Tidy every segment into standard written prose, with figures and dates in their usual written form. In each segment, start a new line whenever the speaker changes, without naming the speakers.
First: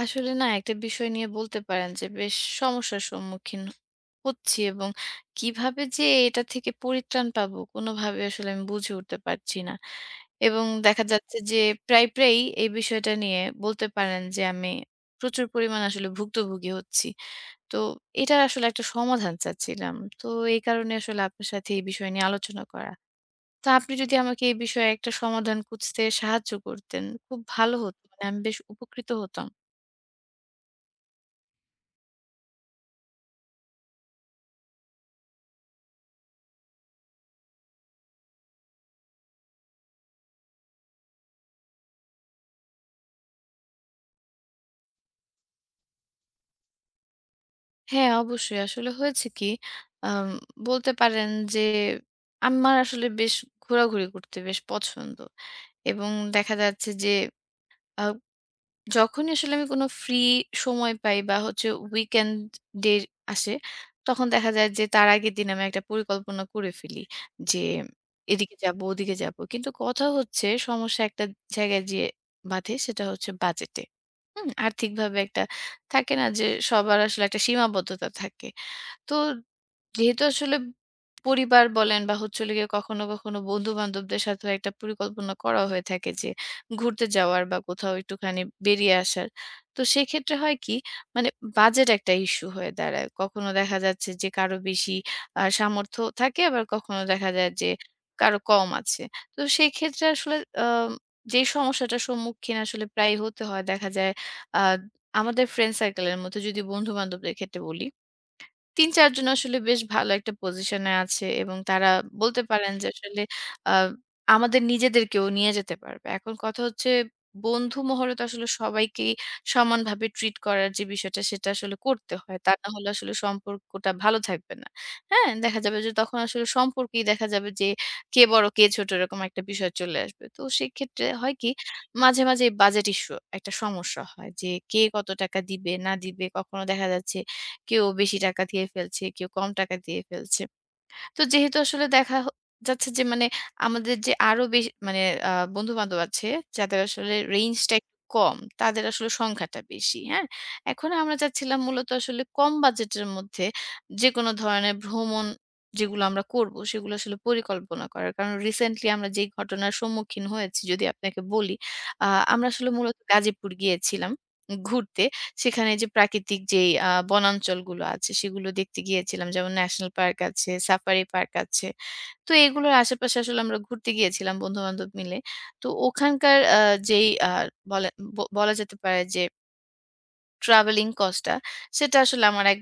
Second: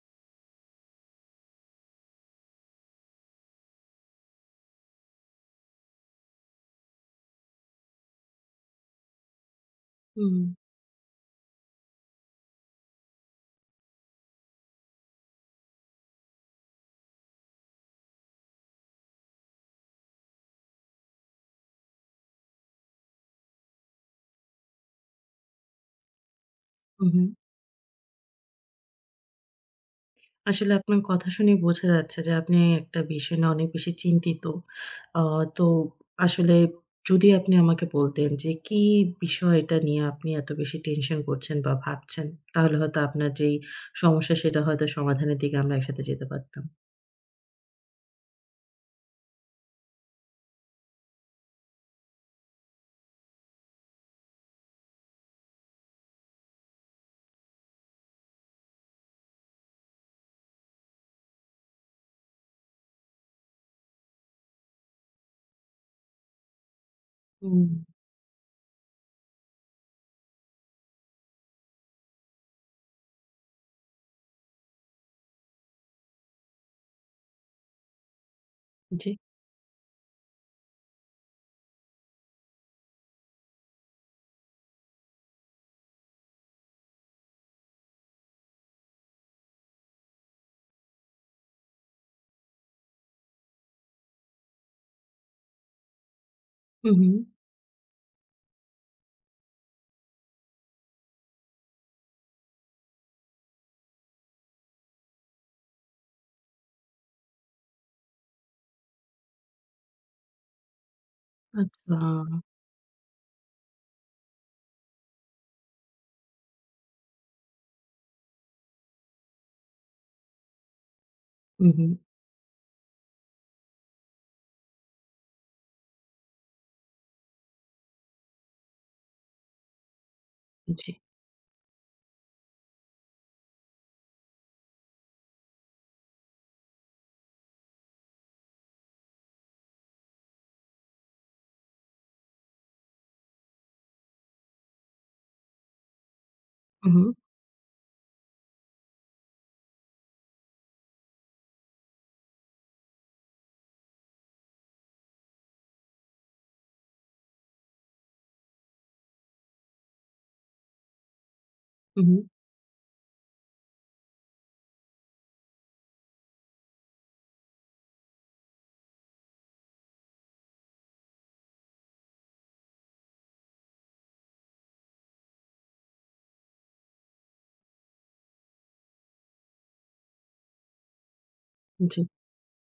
আসলে না একটা বিষয় নিয়ে বলতে পারেন যে বেশ সমস্যার সম্মুখীন হচ্ছি। এবং কিভাবে যে এটা থেকে পরিত্রাণ পাবো কোনোভাবে আসলে আমি বুঝে উঠতে পারছি না।
হুম,
এবং দেখা যাচ্ছে যে প্রায় প্রায়ই এই বিষয়টা নিয়ে বলতে পারেন যে আমি প্রচুর পরিমাণ আসলে ভুক্তভোগী হচ্ছি। তো এটার আসলে একটা সমাধান চাচ্ছিলাম। তো এই কারণে আসলে আপনার সাথে এই বিষয় নিয়ে আলোচনা করা। তো আপনি যদি আমাকে এই বিষয়ে একটা সমাধান খুঁজতে সাহায্য করতেন
হুম, হুম।
খুব ভালো হতো, মানে আমি বেশ উপকৃত হতাম।
আসলে আপনার কথা শুনে বোঝা যাচ্ছে যে আপনি একটা বিষয় নিয়ে অনেক বেশি চিন্তিত। আ তো আসলে যদি আপনি আমাকে বলতেন যে কি বিষয়টা নিয়ে আপনি এত বেশি টেনশন করছেন বা ভাবছেন, তাহলে হয়তো আপনার যেই সমস্যা সেটা হয়তো সমাধানের দিকে আমরা একসাথে যেতে পারতাম।
হ্যাঁ, অবশ্যই। আসলে হয়েছে কি? আম বলতে পারেন যে আমার আসলে বেশ ঘোরাঘুরি করতে বেশ পছন্দ। এবং দেখা যাচ্ছে যে আ যখনই আসলে আমি কোনো ফ্রি সময় পাই বা হচ্ছে weekend ডে আসে, তখন দেখা যায় যে তার আগের দিন আমি একটা পরিকল্পনা করে ফেলি। যে
হুম,
এদিকে যাবো, ওদিকে যাবো। কিন্তু কথা হচ্ছে সমস্যা একটা জায়গায় যেয়ে বাধে সেটা হচ্ছে বাজেটে। হুম? আর্থিকভাবে একটা থাকে না যে সবার আসলে একটা সীমাবদ্ধতা থাকে।
জি।
তো যেহেতু আসলে পরিবার বলেন বা হচ্ছে হলো গিয়ে কখনো কখনো বন্ধু-বান্ধবদের সাথেও একটা পরিকল্পনা করা হয়ে থাকে যে ঘুরতে যাওয়ার বা কোথাও একটুখানি বেরিয়ে আসার। তো সেক্ষেত্রে হয় কি, মানে বাজেট একটা ইস্যু হয়ে দাঁড়ায়। কখনো দেখা যাচ্ছে যে কারো বেশি সামর্থ্য থাকে আবার
হুম,
কখনো
হুম।
দেখা যায় যে কারো কম আছে। তো সেই ক্ষেত্রে আসলে আম যে সমস্যাটার সম্মুখীন আসলে প্রায়ই হতে হয় দেখা যায়, আ আমাদের ফ্রেন্ড সার্কেল এর মধ্যে যদি বন্ধু-বান্ধবদের ক্ষেত্রে বলি, ৩-৪ জন আসলে বেশ ভালো একটা পজিশনে আছে এবং তারা
আচ্ছা।
বলতে পারেন যে আসলে আ আমাদের নিজেদেরকেও নিয়ে যেতে পারবে। এখন কথা হচ্ছে বন্ধু মহলে তো আসলে সবাইকেই সমানভাবে ট্রিট করার যে বিষয়টা সেটা
হুম,
আসলে
হুম।
করতে হয়। তা না হলে আসলে সম্পর্কটা ভালো থাকবে না। হ্যাঁ? দেখা যাবে যে তখন আসলে সম্পর্কেই দেখা যাবে যে কে বড় কে ছোট এরকম একটা বিষয় চলে আসবে। তো
জি।
সেক্ষেত্রে হয় কি, মাঝে, মাঝে বাজেট ইস্যু একটা সমস্যা হয় যে কে কত টাকা দিবে না দিবে। কখনো দেখা যাচ্ছে কেউ বেশি টাকা দিয়ে ফেলছে, কেউ কম টাকা দিয়ে ফেলছে। তো যেহেতু আসলে দেখা যাচ্ছে যে, মানে আমাদের যে আরো বেশি, মানে বন্ধু-বান্ধব আছে যাদের
হুম, হুম।
আসলে রেঞ্জটা একটু কম, তাদের আসলে সংখ্যাটা বেশি, হ্যাঁ? এখন আমরা চাচ্ছিলাম মূলত আসলে কম বাজেটের মধ্যে যেকোনো ধরনের ভ্রমণ যেগুলো আমরা করব, সেগুলো আসলে পরিকল্পনা করার। কারণ রিসেন্টলি আমরা যেই ঘটনার সম্মুখীন হয়েছি যদি আপনাকে বলি, আ
হুম, হুম।
আমরা আসলে মূলত গাজীপুর গিয়েছিলাম ঘুরতে। সেখানে যে প্রাকৃতিক যেই বনাঞ্চলগুলো আছে সেগুলো দেখতে গিয়েছিলাম। যেমন ন্যাশনাল পার্ক আছে, সাফারি পার্ক আছে। তো এগুলোর আশেপাশে আসলে আমরা ঘুরতে গিয়েছিলাম বন্ধু-বান্ধব মিলে। তো ওখানকার যেই বলে বলা যেতে পারে যে ট্রাভেলিং কস্ট টা সেটা
জি।
আসলে আমার এক,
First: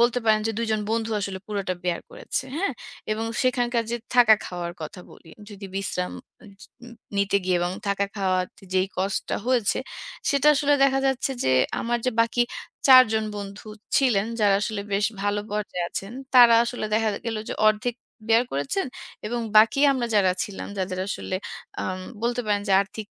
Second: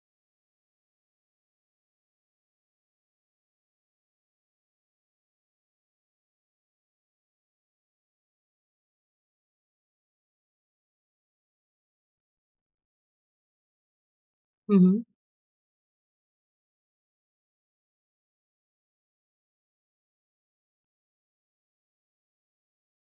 বলতে পারেন যে ২ জন বন্ধু আসলে পুরোটা বেয়ার করেছে। হ্যাঁ? এবং সেখানকার যে থাকা খাওয়ার কথা বলি। যদি বিশ্রাম জ নিতে গিয়ে এবং থাকা খাওয়াতে যেই কস্টটা হয়েছে, সেটা আসলে দেখা যাচ্ছে যে আমার যে বাকি ৪ জন বন্ধু ছিলেন, যারা আসলে
হুম, হুম।
বেশ ভালো পর্যায়ে আছেন, তারা আসলে দেখা গেল যে অর্ধেক বেয়ার করেছেন এবং বাকি আমরা যারা ছিলাম, যাদের আসলে বলতে পারেন যে আর্থিক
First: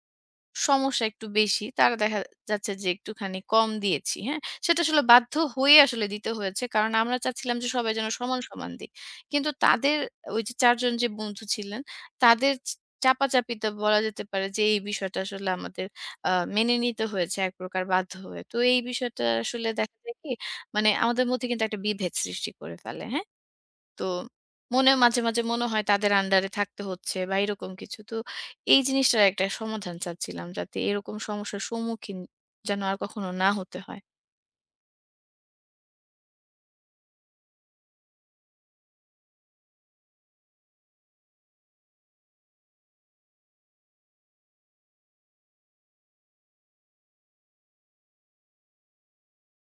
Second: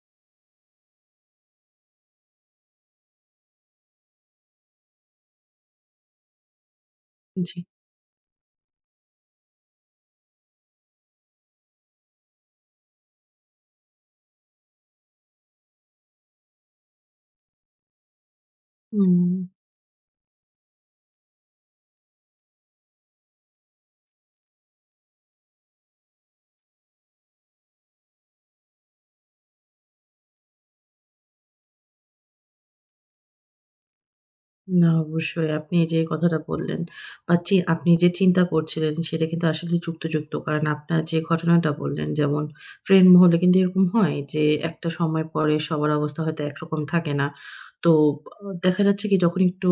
সমস্যা একটু বেশি। তারা দেখা যাচ্ছে যে একটুখানি কম দিয়েছি, হ্যাঁ? সেটা আসলে বাধ্য হয়ে আসলে দিতে হয়েছে। কারণ আমরা
জি।
চাচ্ছিলাম যে সবাই যেন সমান, সমান দিই। কিন্তু তাদের ওই যে ৪ জন যে বন্ধু ছিলেন, তাদের চাপাচাপিতে বলা যেতে পারে যে এই বিষয়টা আসলে আমাদের আ মেনে নিতে হয়েছে এক প্রকার বাধ্য হয়ে। তো এই
হুম।
বিষয়টা আসলে দেখা যায় কি, মানে আমাদের মধ্যে কিন্তু একটা বিভেদ সৃষ্টি করে ফেলে, হ্যাঁ? তো মনে মাঝে, মাঝে মনে হয় তাদের আন্ডারে থাকতে হচ্ছে বা এরকম কিছু। তো এই জিনিসটার একটা সমাধান চাচ্ছিলাম যাতে এরকম সমস্যার সম্মুখীন যেন আর কখনো না হতে হয়।
না, অবশ্যই। আপনি যে কথাটা বললেন বা আপনি যে চিন্তা করছিলেন সেটা কিন্তু আসলে যুক্তিযুক্ত। কারণ আপনার যে ঘটনাটা বললেন যেমন ফ্রেন্ড মহলে কিন্তু এরকম হয় যে একটা সময় পরে সবার অবস্থা হয়তো একরকম থাকে না। তো দেখা যাচ্ছে কি যখন একটু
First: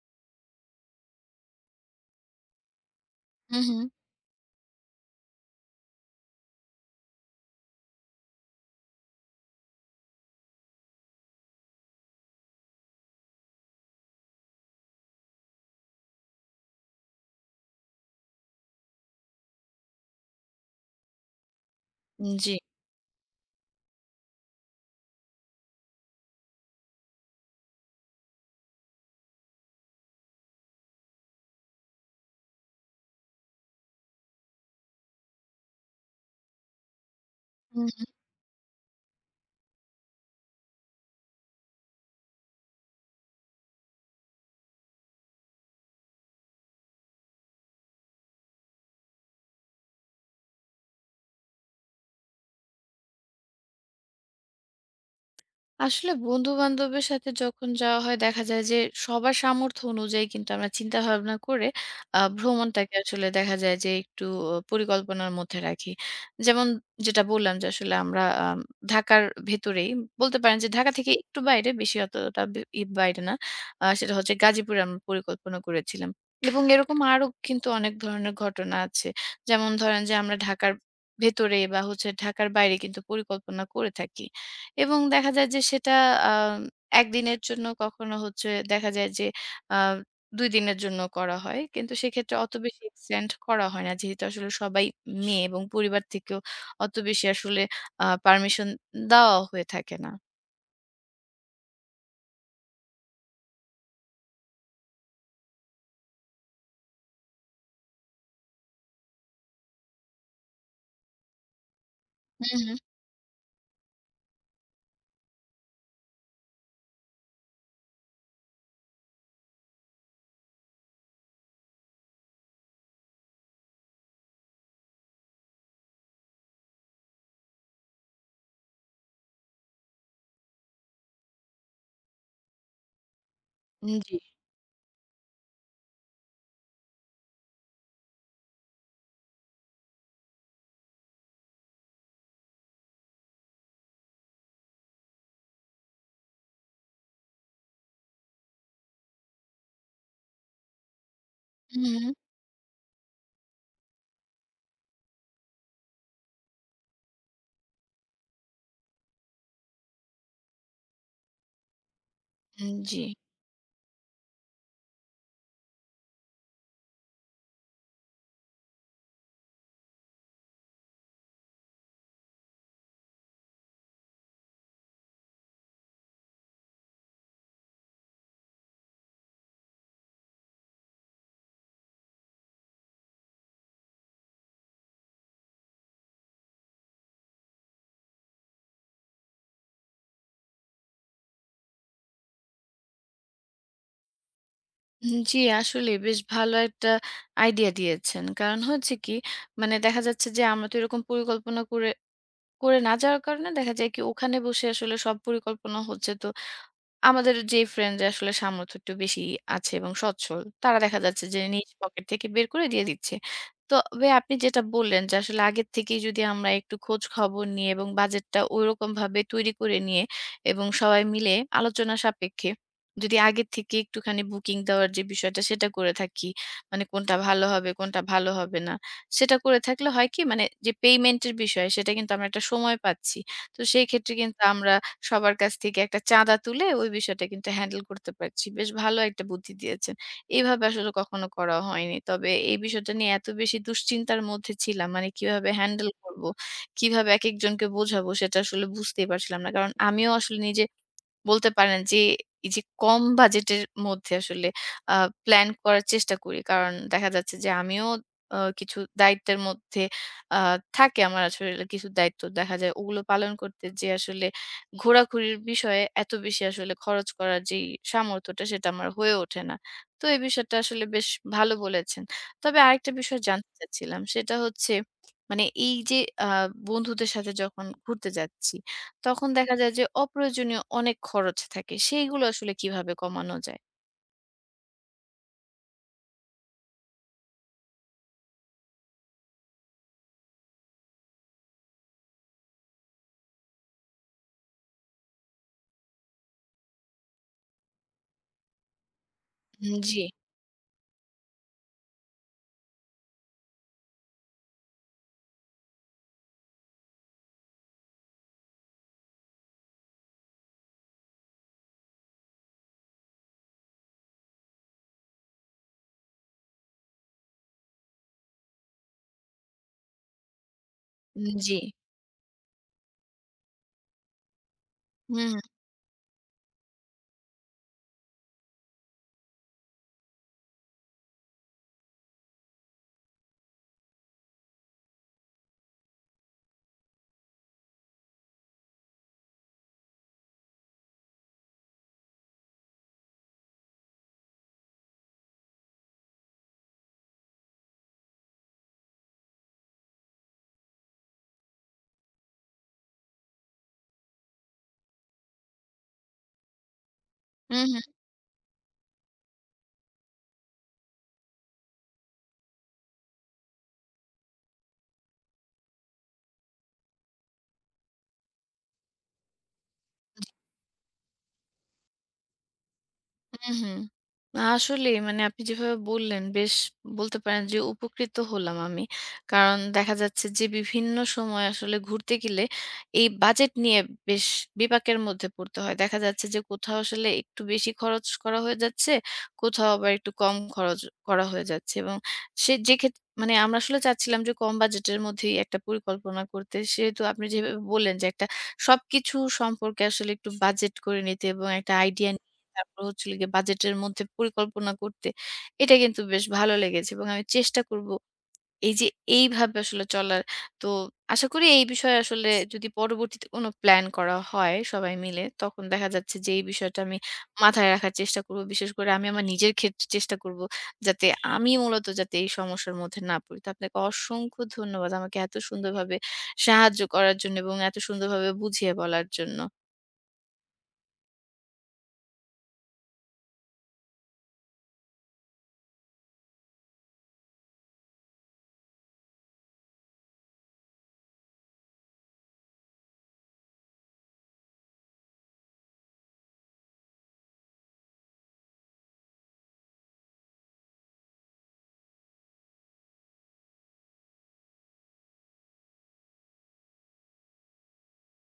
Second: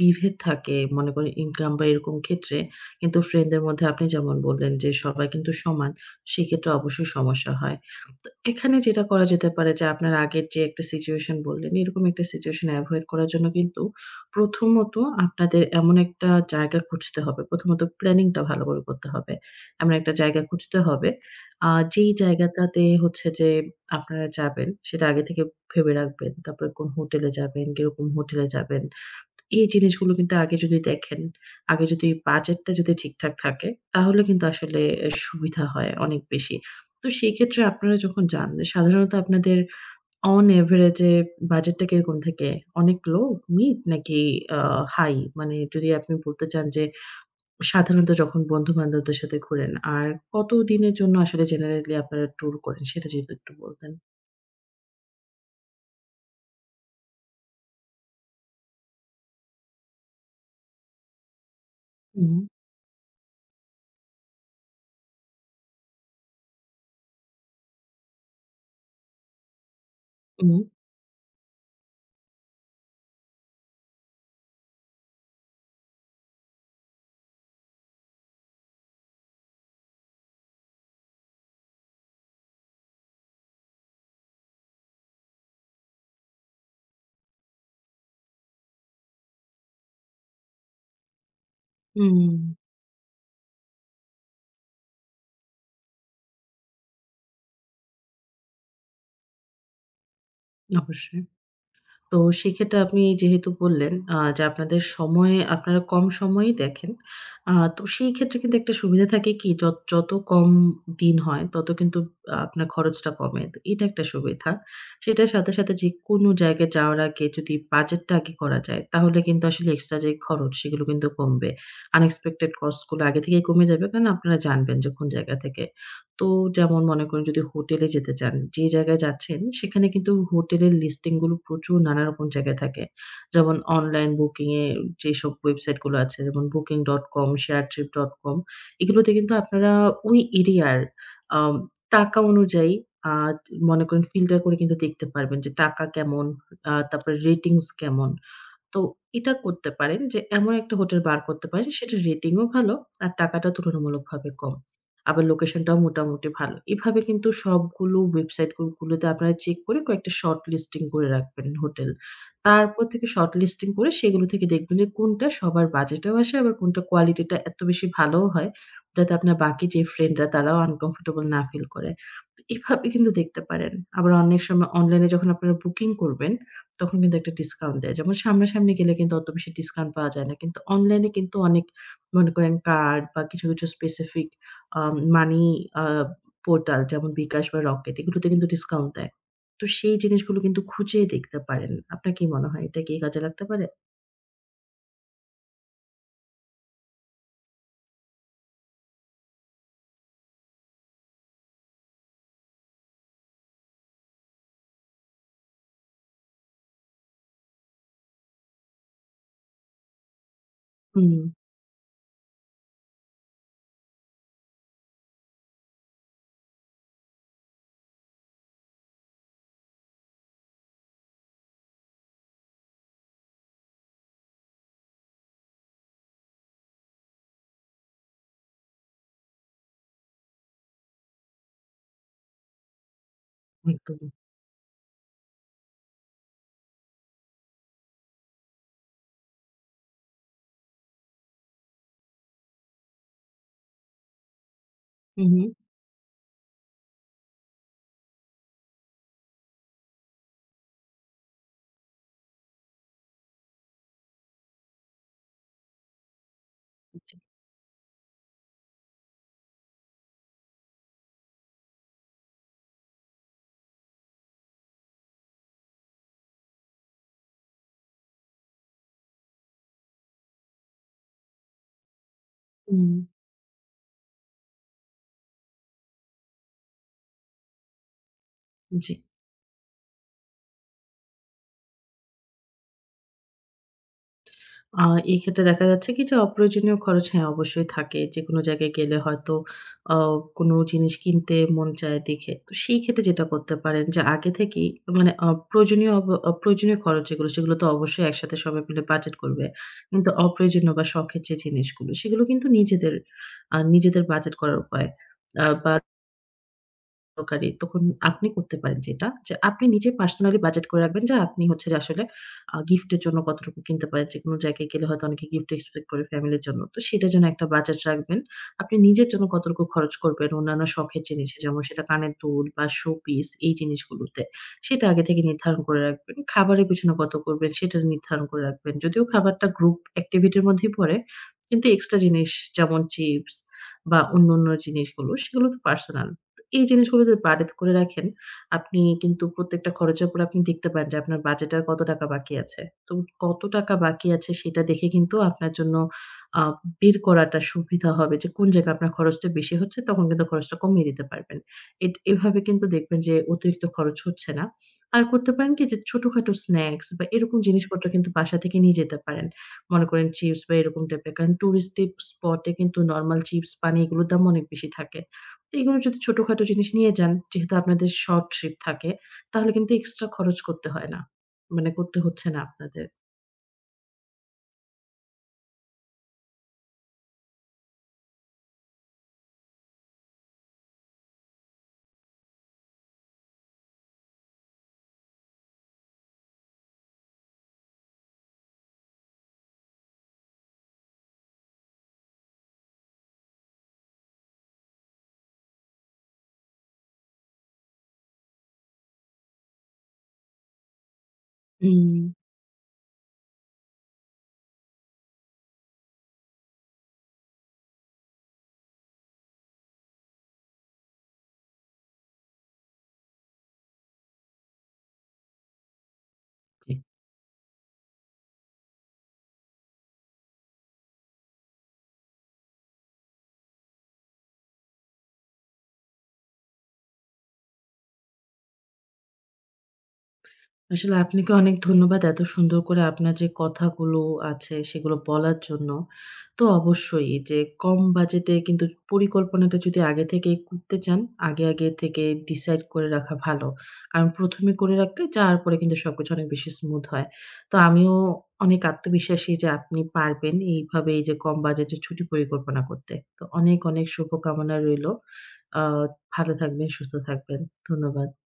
বিভেদ থাকে মনে করেন ইনকাম বা এরকম ক্ষেত্রে কিন্তু
হুম,
ফ্রেন্ডদের
হুম।
মধ্যে আপনি যেমন বললেন যে সবাই কিন্তু সমান, সেক্ষেত্রে অবশ্যই সমস্যা হয়। তো এখানে যেটা করা যেতে পারে যে আপনার আগের যে একটা সিচুয়েশন বললেন এরকম একটা সিচুয়েশন এভয়েড করার জন্য কিন্তু প্রথমত আপনাদের এমন একটা জায়গা খুঁজতে হবে। প্রথমত প্ল্যানিংটা ভালো করে করতে হবে। এমন একটা জায়গা খুঁজতে হবে। যেই
উম, জি।
জায়গাটাতে হচ্ছে যে আপনারা যাবেন সেটা আগে থেকে ভেবে রাখবেন। তারপরে কোন হোটেলে যাবেন, কিরকম হোটেলে যাবেন। এই জিনিসগুলো কিন্তু আগে যদি দেখেন, আগে যদি বাজেটটা যদি ঠিকঠাক থাকে তাহলে কিন্তু আসলে সুবিধা হয় অনেক বেশি। তো সেই ক্ষেত্রে আপনারা যখন যান সাধারণত আপনাদের অন এভারেজ এ বাজেটটা কিরকম থাকে? অনেক লো, মিড নাকি আ হাই? মানে যদি আপনি বলতে চান যে সাধারণত যখন বন্ধু-বান্ধবদের সাথে ঘোরেন, আর কতদিনের জন্য আসলে জেনারেলি আপনারা ট্যুর করেন সেটা যদি একটু বলতেন?
আসলে বন্ধু-বান্ধবের সাথে যখন যাওয়া হয় দেখা যায় যে সবার সামর্থ্য অনুযায়ী কিন্তু আমরা চিন্তা ভাবনা করে
হুম,
ভ্রমণটাকে আসলে দেখা যায় যে একটু পরিকল্পনার মধ্যে রাখি। যেমন যেটা বললাম যে আসলে আমরা ঢাকার ভেতরেই বলতে পারেন
হুম,
যে ঢাকা থেকে একটু বাইরে বেশি অতটা বে ই বাইরে না। সেটা হচ্ছে গাজীপুরে আমরা পরিকল্পনা করেছিলাম। এবং এরকম আরো কিন্তু অনেক ধরনের ঘটনা আছে। যেমন ধরেন যে আমরা ঢাকার ভেতরে বা হচ্ছে ঢাকার বাইরে কিন্তু পরিকল্পনা করে থাকি। এবং দেখা যায় যে সেটা আম ১ দিনের জন্য কখনো হচ্ছে দেখা যায় যে আ ২ দিনের জন্য করা হয়। কিন্তু
হুম,
সেক্ষেত্রে অত বেশি এক্সটেন্ড করা হয় না। যেহেতু আসলে সবাই মেয়ে এবং পরিবার থেকেও অত বেশি আসলে পারমিশন দেওয়া হয়ে থাকে না।
অবশ্যই। তো সেক্ষেত্রে আপনি যেহেতু বললেন যে আপনাদের সময়ে আপনারা কম সময়েই দেখেন। তো সেই ক্ষেত্রে কিন্তু একটা সুবিধা থাকে কি যত কম দিন হয় তত কিন্তু
হুম,
আপনার
হুম।
খরচটা কমে। তো এটা একটা সুবিধা। সেটার সাথে, সাথে যেকোনো জায়গায় যাওয়ার আগে যদি বাজেটটা আগে করা যায় তাহলে কিন্তু আসলে এক্সট্রা যে খরচ সেগুলো কিন্তু কমবে। আনএক্সপেক্টেড কস্ট গুলো আগে থেকেই কমে যাবে কারণ আপনারা জানবেন যে কোন জায়গা থেকে তো যেমন মনে করেন যদি হোটেলে যেতে চান, যে জায়গায় যাচ্ছেন সেখানে কিন্তু হোটেলের লিস্টিং গুলো প্রচুর নানা রকম জায়গায় থাকে। যেমন অনলাইন
জি।
বুকিং এ যেসব ওয়েবসাইট গুলো আছে যেমন booking.com, sharetrip.com এগুলোতে কিন্তু আপনারা ওই এরিয়ার আম টাকা অনুযায়ী আ মনে করেন ফিল্টার করে কিন্তু দেখতে পারবেন যে টাকা কেমন, তারপরে রেটিংস কেমন। তো এটা করতে পারেন যে এমন একটা হোটেল বার করতে পারেন
হুম,
সেটার
হুম।
রেটিংও ভালো আর টাকাটা তুলনামূলকভাবে কম। আবার লোকেশনটাও মোটামুটি ভালো। এভাবে কিন্তু সবগুলো ওয়েবসাইট গুলোতে আপনারা চেক করে কয়েকটা শর্ট লিস্টিং করে রাখবেন হোটেল।
উম,
তারপর
জি।
থেকে শর্ট লিস্টিং করে সেগুলো থেকে দেখবেন যে কোনটা সবার বাজেটেও আসে আবার কোনটা কোয়ালিটিটা এত বেশি ভালোও হয় যাতে আপনার বাকি যে ফ্রেন্ডরা তারাও আনকমফোর্টেবল না ফিল করে। এভাবে কিন্তু দেখতে পারেন। আবার অনেক সময় অনলাইনে যখন আপনারা বুকিং করবেন তখন কিন্তু একটা ডিসকাউন্ট দেয়। যেমন সামনাসামনি গেলে কিন্তু অত বেশি ডিসকাউন্ট পাওয়া যায় না। কিন্তু অনলাইনে কিন্তু অনেক মনে করেন কার্ড বা কিছু, কিছু স্পেসিফিক মানি আ পোর্টাল যেমন বিকাশ বা রকেট এগুলোতে কিন্তু ডিসকাউন্ট দেয়। তো সেই জিনিসগুলো কিন্তু খুঁজে দেখতে পারেন। আপনার কি মনে হয় এটা কি কাজে লাগতে পারে?
উম, জি, আসলে বেশ ভালো একটা আইডিয়া দিয়েছেন। কারণ হচ্ছে কি, মানে দেখা যাচ্ছে যে আমরা তো এরকম পরিকল্পনা করে করে না যাওয়ার কারণে দেখা যায় কি ওখানে বসে আসলে সব পরিকল্পনা হচ্ছে তো আমাদের যে ফ্রেন্ড রা আসলে সামর্থ্য একটু বেশি আছে এবং সচ্ছল, তারা দেখা
হুম,
যাচ্ছে যে নিজ পকেট থেকে বের করে দিয়ে দিচ্ছে। তবে আপনি যেটা বললেন যে আসলে আগের থেকেই যদি আমরা একটু খোঁজ খবর নিয়ে এবং বাজেটটা ঐরকমভাবে তৈরি করে নিয়ে এবং সবাই মিলে আলোচনা সাপেক্ষে যদি আগের থেকে একটুখানি বুকিং দেওয়ার যে বিষয়টা সেটা করে থাকি, মানে কোনটা ভালো হবে, কোনটা ভালো হবে না। সেটা করে থাকলে হয় কি, মানে যে পেমেন্ট এর বিষয় সেটা কিন্তু আমরা একটা সময় পাচ্ছি। তো সেই
একদমই।
ক্ষেত্রে কিন্তু আমরা সবার কাছ থেকে একটা চাঁদা তুলে ওই বিষয়টা কিন্তু হ্যান্ডেল করতে পারছি। বেশ ভালো একটা বুদ্ধি দিয়েছেন। এইভাবে আসলে কখনো করা হয়নি। তবে এই বিষয়টা নিয়ে এত বেশি দুশ্চিন্তার মধ্যে ছিলাম। মানে
হু, হু।
কিভাবে হ্যান্ডেল করব, কিভাবে একেকজনকে বোঝাবো সেটা আসলে বুঝতেই পারছিলাম না। কারণ আমিও আসলে নিজে বলতে পারেন যে এই যে কম বাজেটের মধ্যে আসলে আ প্লান করার চেষ্টা করি। কারণ দেখা
জি।
যাচ্ছে যে আমিও কিছু দায়িত্বের মধ্যে আ থাকে আমার আসলে কিছু দায়িত্ব। দেখা যায় ওগুলো পালন করতে যেয়ে আসলে ঘোরাঘুরির বিষয়ে এত বেশি আসলে খরচ করার যেই সামর্থ্যটা সেটা আমার হয়ে ওঠে না। তো এই বিষয়টা আসলে বেশ ভালো বলেছেন। তবে আরেকটা
হুম,
বিষয় জানতে চাচ্ছিলাম সেটা হচ্ছে, মানে এই যে আ বন্ধুদের সাথে যখন ঘুরতে যাচ্ছি,
জি।
তখন দেখা যায় যে অপ্রয়োজনীয় অনেক খরচ থাকে। সেইগুলো আসলে কিভাবে কমানো যায়?
আ এই ক্ষেত্রে দেখা যাচ্ছে কি যে অপ্রয়োজনীয় খরচ হ্যাঁ, অবশ্যই থাকে। যেকোনো জায়গায় গেলে হয়তো আ কোনো জিনিস কিনতে মন চায় দেখে। তো সেই ক্ষেত্রে যেটা করতে পারেন যে আগে থেকেই মানে প্রয়োজনীয় অপ্রয়োজনীয় খরচ যেগুলো সেগুলো তো অবশ্যই একসাথে সবাই মিলে বাজেট করবে।
হুম, জি,
কিন্তু অপ্রয়োজনীয় বা শখের যে জিনিসগুলো সেগুলো কিন্তু নিজেদের নিজেদের বাজেট করার উপায়। বা দরকারি। তখন আপনি করতে পারেন যেটা যে আপনি নিজে পার্সোনালি বাজেট করে রাখবেন যে আপনি হচ্ছে যে আসলে গিফটের জন্য কতটুকু কিনতে পারেন। যেকোনো জায়গায় গেলে হয়তো অনেকে গিফট এক্সপেক্ট করে ফ্যামিলির জন্য। তো সেটার জন্য একটা বাজেট রাখবেন। আপনি নিজের জন্য কতটুকু খরচ করবেন অন্যান্য শখের
হুম,
জিনিসে
জি।
যেমন সেটা কানের দুল বা শো পিস এই জিনিসগুলোতে। সেটা আগে থেকে
হুম,
নির্ধারণ করে রাখবেন। খাবারের পেছনে কত করবেন সেটা নির্ধারণ করে রাখবেন। যদিও খাবারটা গ্রুপ অ্যাক্টিভিটির মধ্যেই পড়ে, কিন্তু এক্সট্রা জিনিস যেমন চিপস বা অন্য, অন্য জিনিসগুলো সেগুলো তো পার্সোনাল। এই জিনিসগুলো যদি বাজেট করে রাখেন, আপনি কিন্তু প্রত্যেকটা খরচের উপর আপনি দেখতে পারেন যে আপনার বাজেট আর কত টাকা বাকি আছে। তো কত টাকা বাকি আছে সেটা দেখে কিন্তু আপনার জন্য আ বের করাটা সুবিধা হবে যে কোন জায়গায় আপনার খরচটা বেশি হচ্ছে তখন কিন্তু খরচটা কমিয়ে দিতে পারবেন। এভাবে কিন্তু দেখবেন যে অতিরিক্ত খরচ হচ্ছে না। আর করতে পারেন কি যে ছোটখাটো স্ন্যাকস বা এরকম
হুম।
জিনিসপত্র কিন্তু বাসা থেকে নিয়ে যেতে পারেন। মনে করেন চিপস বা এরকম টাইপের। কারণ টুরিস্টি স্পট এ কিন্তু নরমাল চিপস, পানি এগুলোর দাম অনেক বেশি থাকে। তো এগুলো যদি ছোটখাটো জিনিস নিয়ে যান, যেহেতু আপনাদের শর্ট ট্রিপ থাকে, তাহলে কিন্তু এক্সট্রা খরচ করতে হয় না। মানে করতে হচ্ছে না আপনাদের।
হুম, হুম। না, আসলেই মানে আপনি যেভাবে বললেন বেশ বলতে পারেন যে উপকৃত হলাম আমি। কারণ দেখা যাচ্ছে যে বিভিন্ন সময় আসলে ঘুরতে গেলে এই বাজেট নিয়ে বেশ বিপাকের মধ্যে পড়তে হয়। দেখা যাচ্ছে যে কোথাও আসলে একটু বেশি খরচ করা হয়ে যাচ্ছে, কোথাও আবার একটু কম খরচ করা হয়ে যাচ্ছে এবং সে যেক্ষেত মানে আমরা আসলে চাচ্ছিলাম যে কম বাজেটের মধ্যেই একটা পরিকল্পনা করতে। সেহেতু আপনি যেভাবে বললেন যে একটা সবকিছু সম্পর্কে আসলে একটু বাজেট করে নিতে এবং একটা
হুম।
আইডিয়া তারপর হচ্ছে হলো গিয়ে বাজেটের মধ্যে পরিকল্পনা করতে। এটা কিন্তু বেশ ভালো লেগেছে এবং আমি চেষ্টা করব এই যে এইভাবে আসলে চলার। তো আশা করি এই বিষয়ে আসলে যদি পরবর্তীতে কোনো প্ল্যান করা হয় সবাই মিলে, তখন দেখা যাচ্ছে যে এই
জি।
বিষয়টা আমি মাথায় রাখার চেষ্টা করব। বিশেষ করে আমি আমার নিজের ক্ষেত্রে চেষ্টা করব যাতে আমি মূলত যাতে এই সমস্যার মধ্যে না পড়ি। তো আপনাকে অসংখ্য ধন্যবাদ আমাকে এত সুন্দরভাবে সাহায্য করার জন্য এবং এত সুন্দরভাবে বুঝিয়ে বলার জন্য।
আসলে আপনাকে অনেক ধন্যবাদ এত সুন্দর করে আপনার যে কথাগুলো আছে সেগুলো বলার জন্য। তো অবশ্যই যে কম বাজেটে কিন্তু পরিকল্পনাটা যদি আগে থেকেই করতে চান, আগে থেকে ডিসাইড করে রাখা ভালো। কারণ ১ম এ করে রাখলে যাওয়ার পরে কিন্তু সবকিছু অনেক বেশি স্মুথ হয়। তো আমিও অনেক আত্মবিশ্বাসী যে আপনি পারবেন এইভাবে এই যে কম বাজেটে ছুটি পরিকল্পনা করতে। তো অনেক, অনেক শুভকামনা রইলো। আ ভালো থাকবেন, সুস্থ থাকবেন। ধন্যবাদ।